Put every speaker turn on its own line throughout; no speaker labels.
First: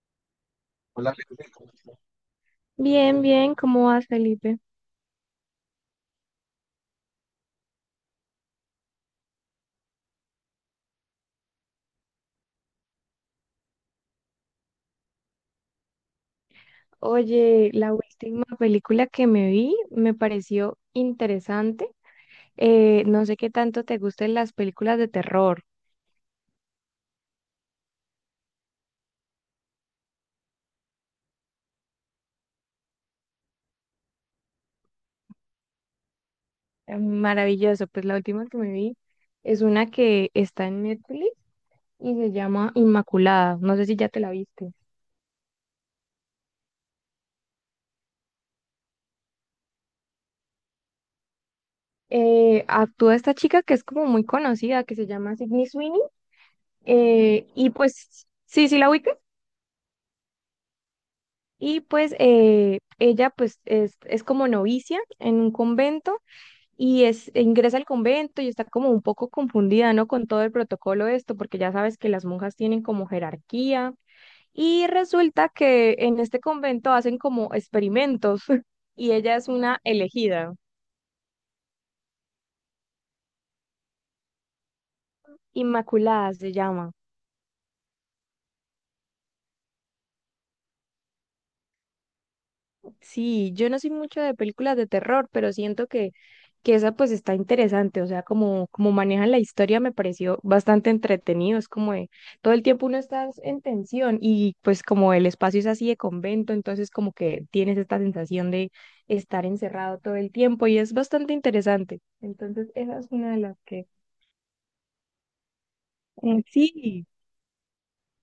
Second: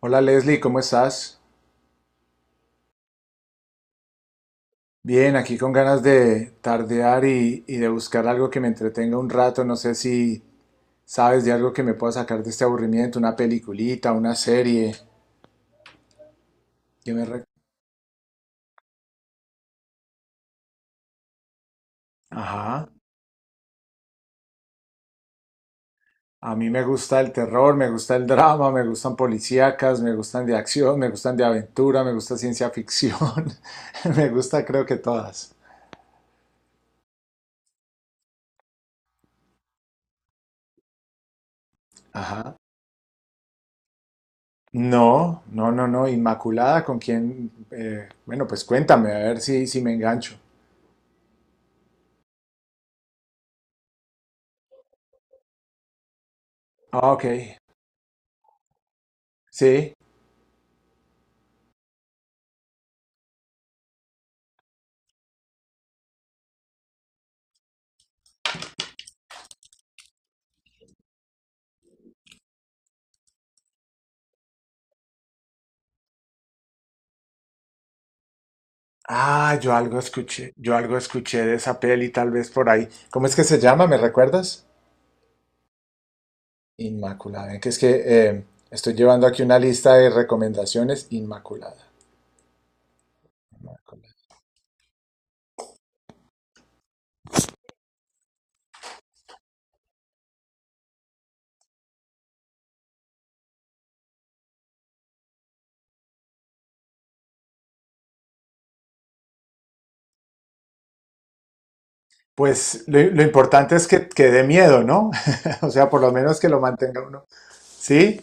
Hola Leslie, ¿cómo estás?
Bien, bien, ¿cómo vas, Felipe?
Bien, aquí con ganas de tardear y de buscar algo que me entretenga un rato. No sé si sabes de algo que me pueda sacar de este aburrimiento, una peliculita, una serie. que me re-
Oye, la última película que me vi me pareció interesante.
Ajá.
No sé qué tanto te gusten las películas de terror.
A mí me gusta el terror, me gusta el drama, me gustan policíacas, me gustan de acción, me gustan de aventura, me gusta ciencia ficción. Me gusta creo que todas.
Maravilloso, pues la última que me vi es una que está en Netflix y se
Ajá.
llama Inmaculada. No sé si ya te la viste.
No, no, no, no. Inmaculada, ¿con quién? Bueno, pues cuéntame, a ver si me engancho.
Actúa esta chica que es como muy conocida, que se llama Sydney Sweeney.
Ah, ok.
Y pues, sí, sí la ubicas.
Sí.
Y pues ella pues es como novicia en un convento y e ingresa al convento y está como un poco confundida, ¿no? Con todo el protocolo de esto, porque ya sabes que las monjas tienen como jerarquía y resulta que en este convento hacen como experimentos y ella es
Ah,
una elegida,
yo algo escuché de esa peli tal vez por ahí. ¿Cómo es que se llama? ¿Me recuerdas?
Inmaculada se llama.
Inmaculada. Que es que eh, estoy llevando aquí una lista de recomendaciones. Inmaculada.
Sí, yo no soy
Inmaculada.
mucho de películas de terror, pero siento que esa pues está interesante, o sea, como, como manejan la historia me pareció bastante entretenido, es como de, todo el tiempo uno está en tensión y pues como el espacio es así de convento, entonces como que tienes esta sensación de estar encerrado todo el tiempo y es bastante interesante. Entonces,
Pues lo,
esa es
lo
una de las
importante es
que...
que dé miedo, ¿no? O sea, por lo menos
Mm,
que lo mantenga
sí.
uno. Sí,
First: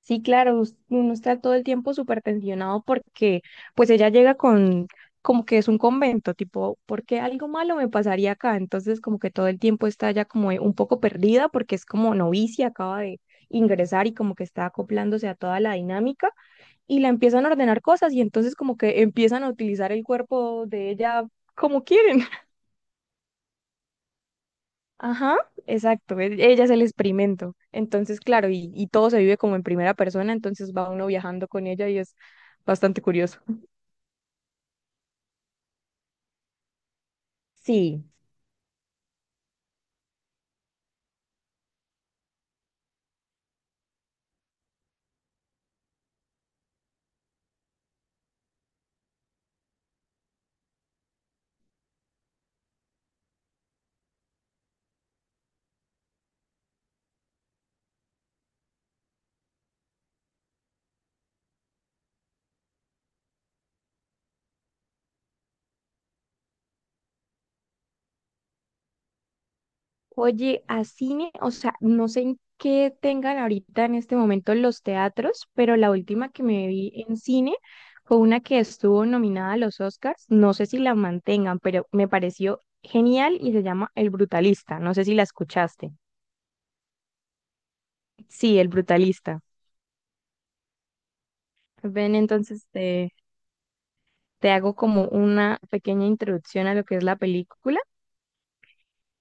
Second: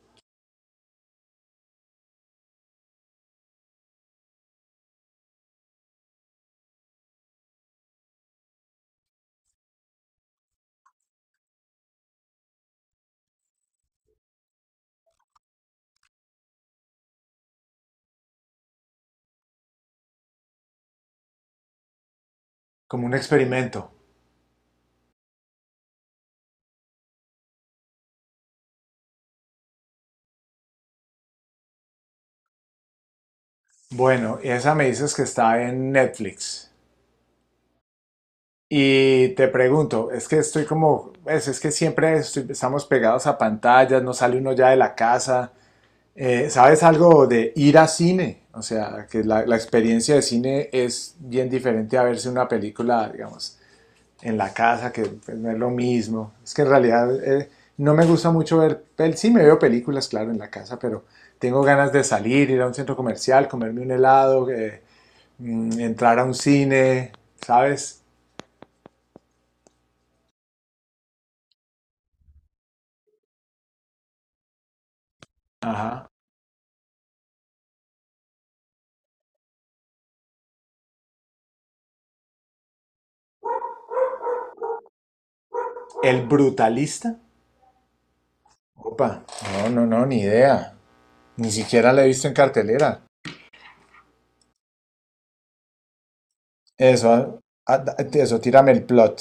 Sí, claro, uno está todo el tiempo súper tensionado porque pues ella llega con como que es un convento, tipo, ¿por qué algo malo me pasaría acá? Entonces como que todo el tiempo está ya como un poco perdida porque es como novicia, acaba de ingresar y como que está acoplándose a toda la dinámica y la empiezan a ordenar cosas y entonces como que empiezan a utilizar el cuerpo de ella como quieren.
como un experimento.
Ajá, exacto, ella es el experimento. Entonces, claro, y todo se vive como en primera persona, entonces va uno viajando con ella y es bastante curioso.
Bueno, y esa me dices que está en Netflix. Y te pregunto, es que estoy como, es que estamos pegados a pantallas, no sale uno ya de la casa. ¿Sabes algo de ir a cine? O sea, que la experiencia de cine es bien diferente a verse una película, digamos, en la casa, que pues, no es lo mismo. Es que en realidad no me gusta mucho ver, pel sí me veo películas, claro, en la casa, pero tengo ganas de salir, ir a un centro comercial, comerme un helado, entrar a un cine, ¿sabes?
Oye, a cine, o sea, no sé en qué tengan ahorita en este momento los teatros, pero la
Ajá.
última que me vi en cine fue una que estuvo nominada a los Oscars, no sé si la mantengan, pero me pareció genial y se llama El Brutalista, no sé si la escuchaste.
¿El brutalista?
Sí, El
Opa,
Brutalista.
no, no, no, ni idea. Ni siquiera la he
Ven,
visto en
entonces,
cartelera.
te hago como una pequeña introducción a lo que es
Eso,
la película.
eso, tírame el plot.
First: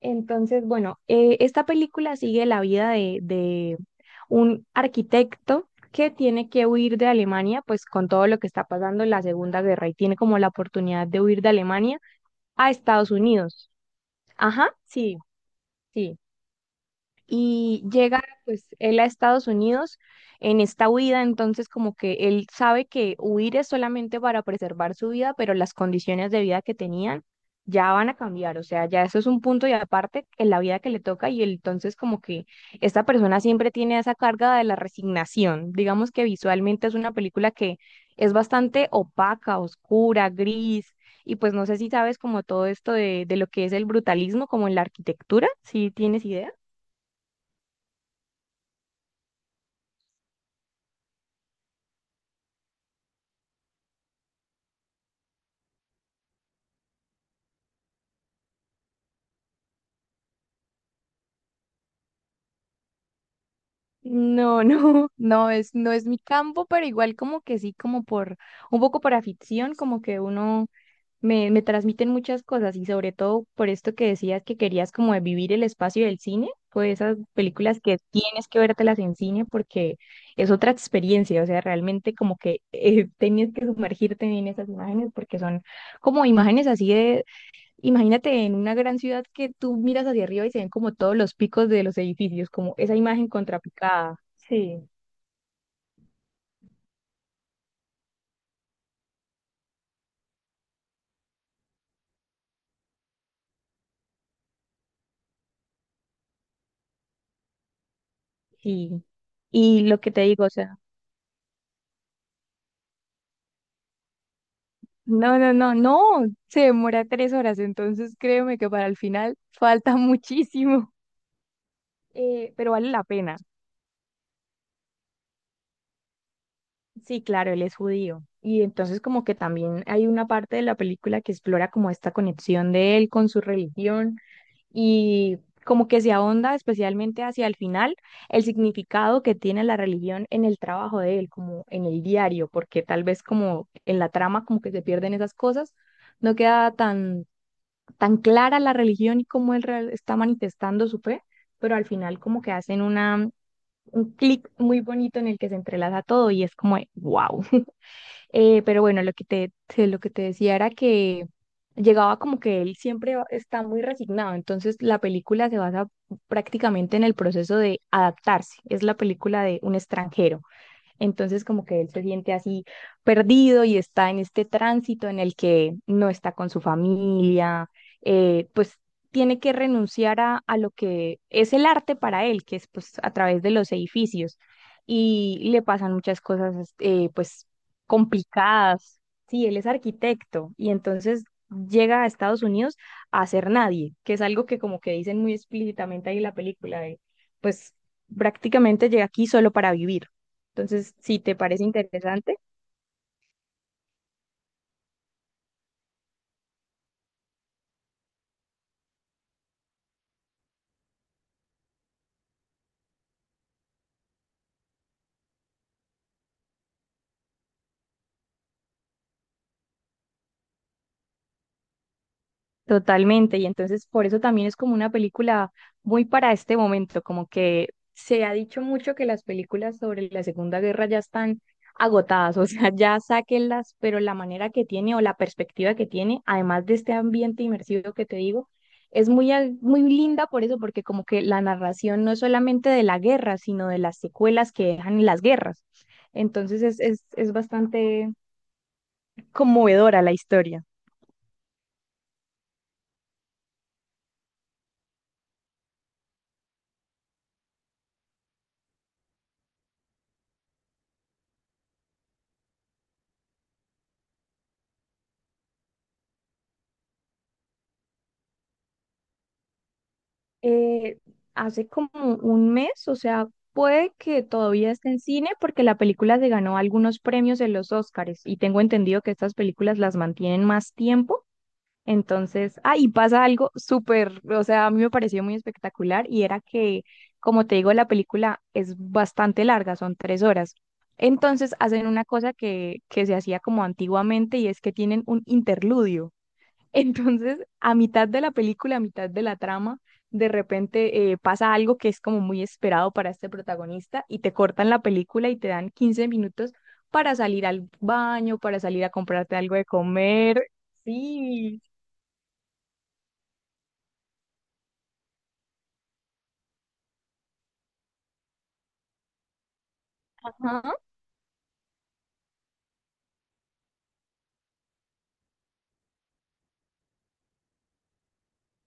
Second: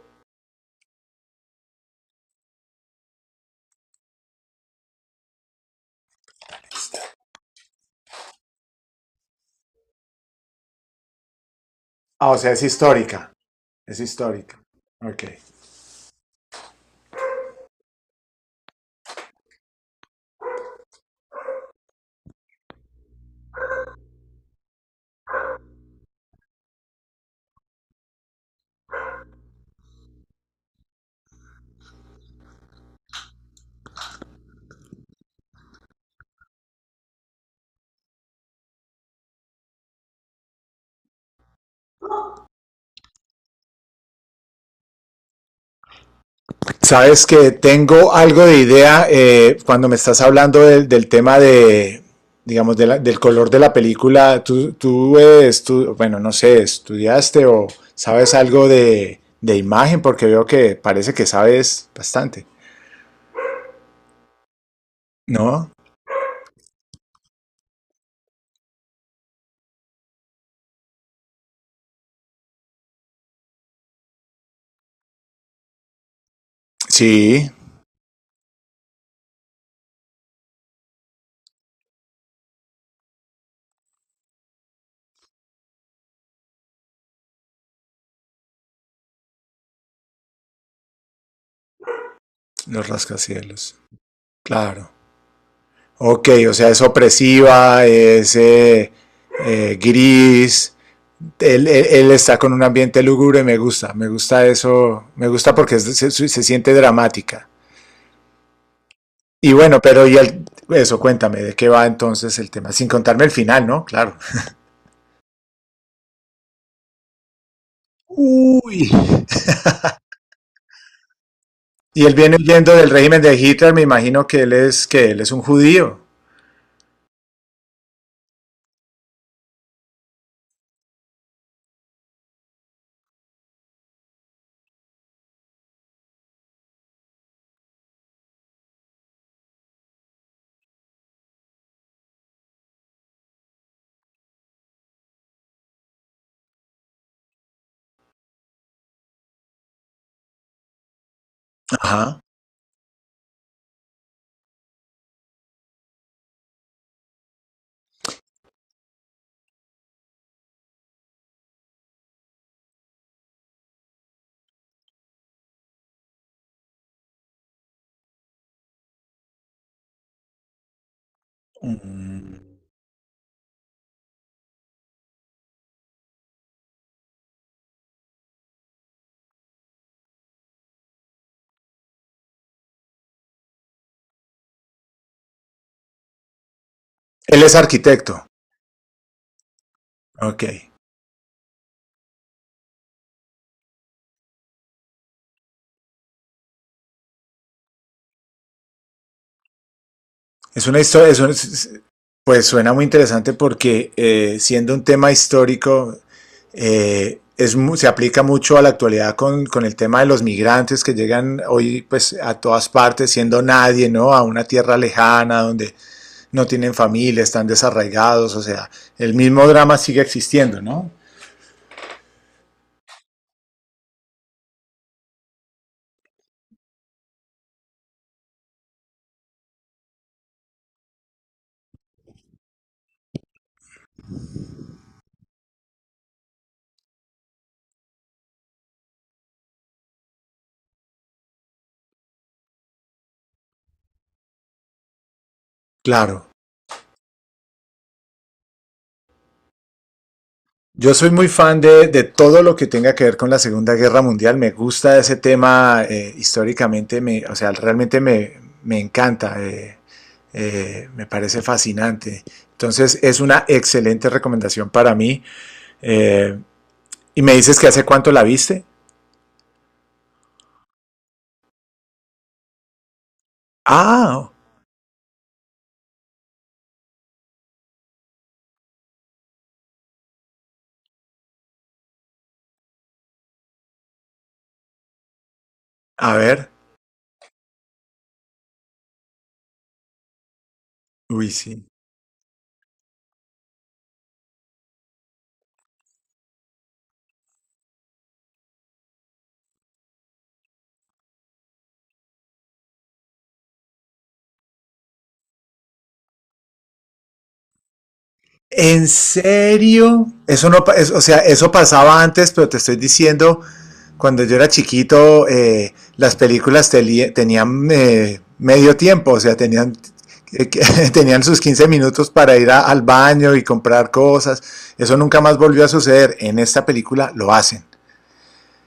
Entonces, bueno, esta película sigue la vida de un arquitecto que tiene que huir de Alemania, pues con todo lo que está pasando en la Segunda Guerra y tiene como la oportunidad de huir de Alemania
Ah, o sea, es
a Estados
histórica.
Unidos.
Es histórica.
Ajá, sí,
Ok.
sí. Y llega pues él a Estados Unidos en esta huida, entonces como que él sabe que huir es solamente para preservar su vida, pero las condiciones de vida que tenían ya van a cambiar, o sea, ya eso es un punto y aparte en la vida que le toca y él, entonces como que esta persona siempre tiene esa carga de la resignación, digamos que visualmente es una película que es bastante opaca, oscura, gris. Y pues no sé si sabes como todo esto de lo que es el brutalismo, como en la arquitectura, si tienes idea.
Sabes que tengo algo de idea. Cuando me estás hablando del tema de, digamos, del color de la película. Tú, bueno, no sé, ¿estudiaste o sabes algo de imagen? Porque veo que parece que sabes bastante.
No, no, no
¿No?
no es mi campo, pero igual como que sí, como un poco por afición, como que uno me transmiten muchas cosas y sobre todo por esto que decías que querías como de vivir el espacio del cine, pues esas
Sí,
películas que tienes que vértelas en cine porque es otra experiencia, o sea, realmente como que tenías que sumergirte en esas imágenes porque son como imágenes así de, imagínate en una gran ciudad que tú miras hacia arriba y se ven como todos los picos de los edificios, como
los
esa imagen
rascacielos.
contrapicada.
Claro. Ok, o sea, es opresiva, es gris. Él está con un ambiente lúgubre, me gusta eso, me gusta porque se, se siente dramática.
Sí.
Y bueno,
Y lo
pero
que
y
te
el,
digo, o sea,
eso, cuéntame, ¿de qué va entonces el tema? Sin contarme el final, ¿no? Claro.
no, no, no, no, se demora tres horas, entonces créeme que
Uy.
para el final falta muchísimo,
Y él viene
pero
huyendo del
vale la
régimen de
pena.
Hitler, me imagino que él es un judío.
Sí, claro, él es judío. Y entonces como que también hay una parte de la película que explora como esta conexión de él con su religión y como que se ahonda especialmente hacia el final el significado que tiene la religión en el trabajo de él, como en el diario, porque tal vez como en la trama como que se pierden esas cosas, no queda tan, tan clara la religión y cómo él está manifestando su fe, pero al final
Ajá.
como que hacen una, un clic muy bonito en el que se entrelaza todo y es como, wow. Pero bueno, lo que lo que te decía era que llegaba como que él siempre está muy resignado, entonces la película se basa prácticamente en el proceso de adaptarse, es la película de un extranjero. Entonces como que él se siente
Mm.
así perdido y está en este tránsito en el que no está con su familia, pues tiene que renunciar a lo que es el arte para él, que es pues a través de los edificios. Y le pasan muchas cosas
Él
pues
es arquitecto.
complicadas. Sí, él es
Ok.
arquitecto y entonces llega a Estados Unidos a ser nadie, que es algo que como que dicen muy explícitamente ahí en la película, de, pues prácticamente llega aquí solo para vivir.
Es una
Entonces,
historia, es
si te parece
un-
interesante,
Pues suena muy interesante porque siendo un tema histórico, se aplica mucho a la actualidad con el tema de los migrantes que llegan hoy pues a todas partes siendo nadie, ¿no? A una tierra lejana donde no tienen familia, están desarraigados, o sea, el mismo drama sigue existiendo, ¿no?
totalmente. Y entonces, por eso también es como una película muy para este momento, como que se ha dicho mucho que las películas sobre la Segunda Guerra ya están agotadas, o sea, ya sáquenlas, pero la manera que tiene o la perspectiva que tiene, además de este ambiente inmersivo que te digo, es muy, muy linda por eso, porque como que la narración no es solamente de la guerra, sino de las secuelas que dejan las guerras.
Claro.
Entonces, es bastante conmovedora la historia.
Yo soy muy fan de todo lo que tenga que ver con la Segunda Guerra Mundial. Me gusta ese tema históricamente, me, o sea, realmente me, me encanta, me parece fascinante. Entonces es una excelente recomendación para mí. Eh, y me dices que hace cuánto la viste.
eh, Hace como un mes, o sea, puede que
Ah,
todavía esté en cine porque la película se ganó algunos premios en los Oscars y tengo entendido que estas películas las mantienen más tiempo. Entonces, ah, y pasa algo súper, o sea, a mí me pareció muy espectacular
a
y era
ver.
que, como te digo, la película es bastante larga, son 3 horas.
Uy,
Entonces
sí.
hacen una cosa que se hacía como antiguamente y es que tienen un interludio. Entonces, a mitad de la película, a mitad de la trama, de repente pasa algo que es como muy esperado para este protagonista y te cortan la película y te dan 15 minutos para salir al baño, para salir
¿En
a comprarte algo de
serio?
comer.
Eso no, pa- es- O sea, eso
Sí.
pasaba antes, pero te estoy diciendo, cuando yo era chiquito, las películas te, tenían medio tiempo, o sea, tenían, eh, tenían sus 15 minutos para ir a, al baño y comprar cosas. Eso nunca más volvió a suceder. En esta película lo hacen.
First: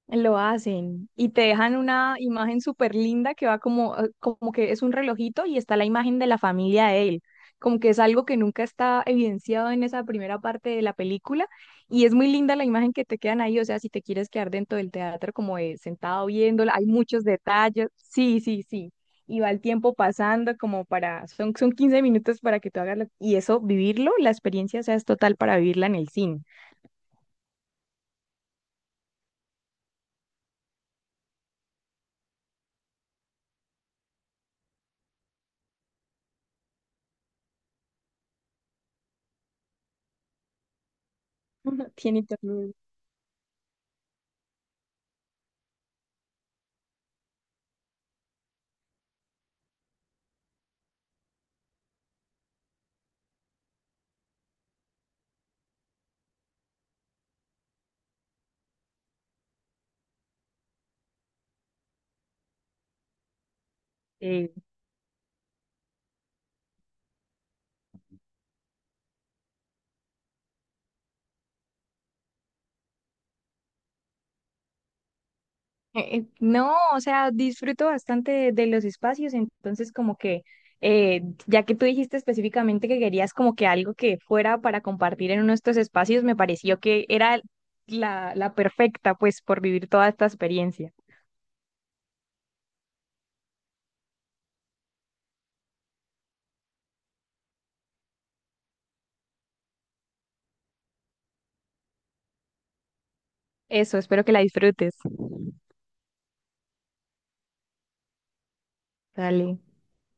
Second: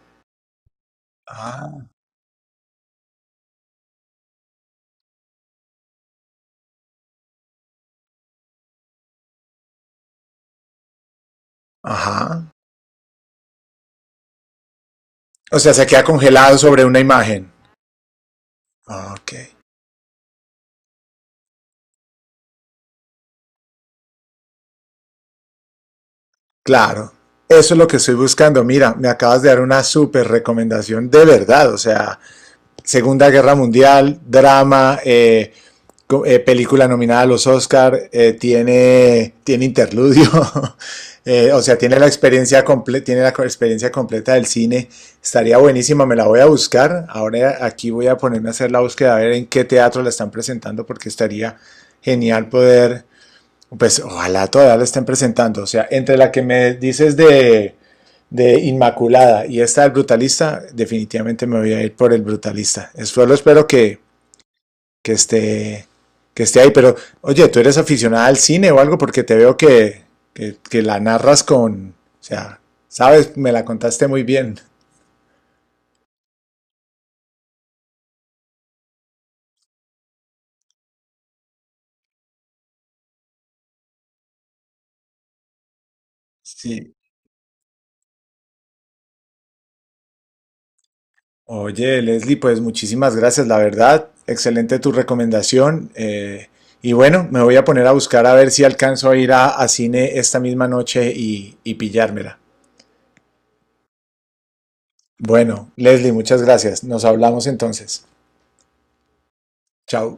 Lo hacen y te dejan
Ah.
una imagen súper linda que va como, como que es un relojito y está la imagen de la familia de él, como que es algo que nunca está evidenciado en esa primera parte de la película y es muy
Ajá.
linda la imagen que te quedan ahí, o sea, si te quieres quedar dentro del teatro como
O sea,
de
se queda
sentado
congelado
viéndola,
sobre
hay
una
muchos
imagen.
detalles, sí, sí, sí,
Ah, ok,
y va el tiempo pasando como para, son 15 minutos para que tú hagas y eso, vivirlo, la experiencia, o sea, es total para vivirla en el cine,
claro. Eso es lo que estoy buscando. Mira, me acabas de dar una súper recomendación de verdad. O sea, Segunda Guerra Mundial, drama, película nominada a los Oscar, tiene, tiene interludio, o sea, tiene la,
tiene
experiencia
todo.
comple tiene la experiencia completa del cine, estaría buenísima, me la voy a buscar. Ahora aquí voy a ponerme a hacer la búsqueda, a ver en qué teatro la están presentando, porque estaría genial poder, pues ojalá todavía la estén presentando. O sea, entre la que me dices de Inmaculada y esta del Brutalista, definitivamente me voy a ir por el Brutalista. Solo espero que que esté, que esté ahí. Pero, oye, ¿tú eres aficionada al cine o algo? Porque te veo que la narras con, o sea, sabes, me la contaste muy bien.
No, o sea, disfruto bastante de los espacios, entonces como que, ya que tú dijiste específicamente que querías como que algo que fuera para compartir en uno de estos espacios, me pareció
Sí,
que era la perfecta, pues, por vivir toda esta experiencia.
oye, Leslie, pues muchísimas gracias, la verdad. Excelente tu recomendación. Y bueno, me voy a poner a buscar a ver si alcanzo a ir a cine esta misma noche y pillármela.
Eso, espero que la disfrutes.
Bueno, Leslie, muchas gracias. Nos hablamos entonces.
Dale.
Chao.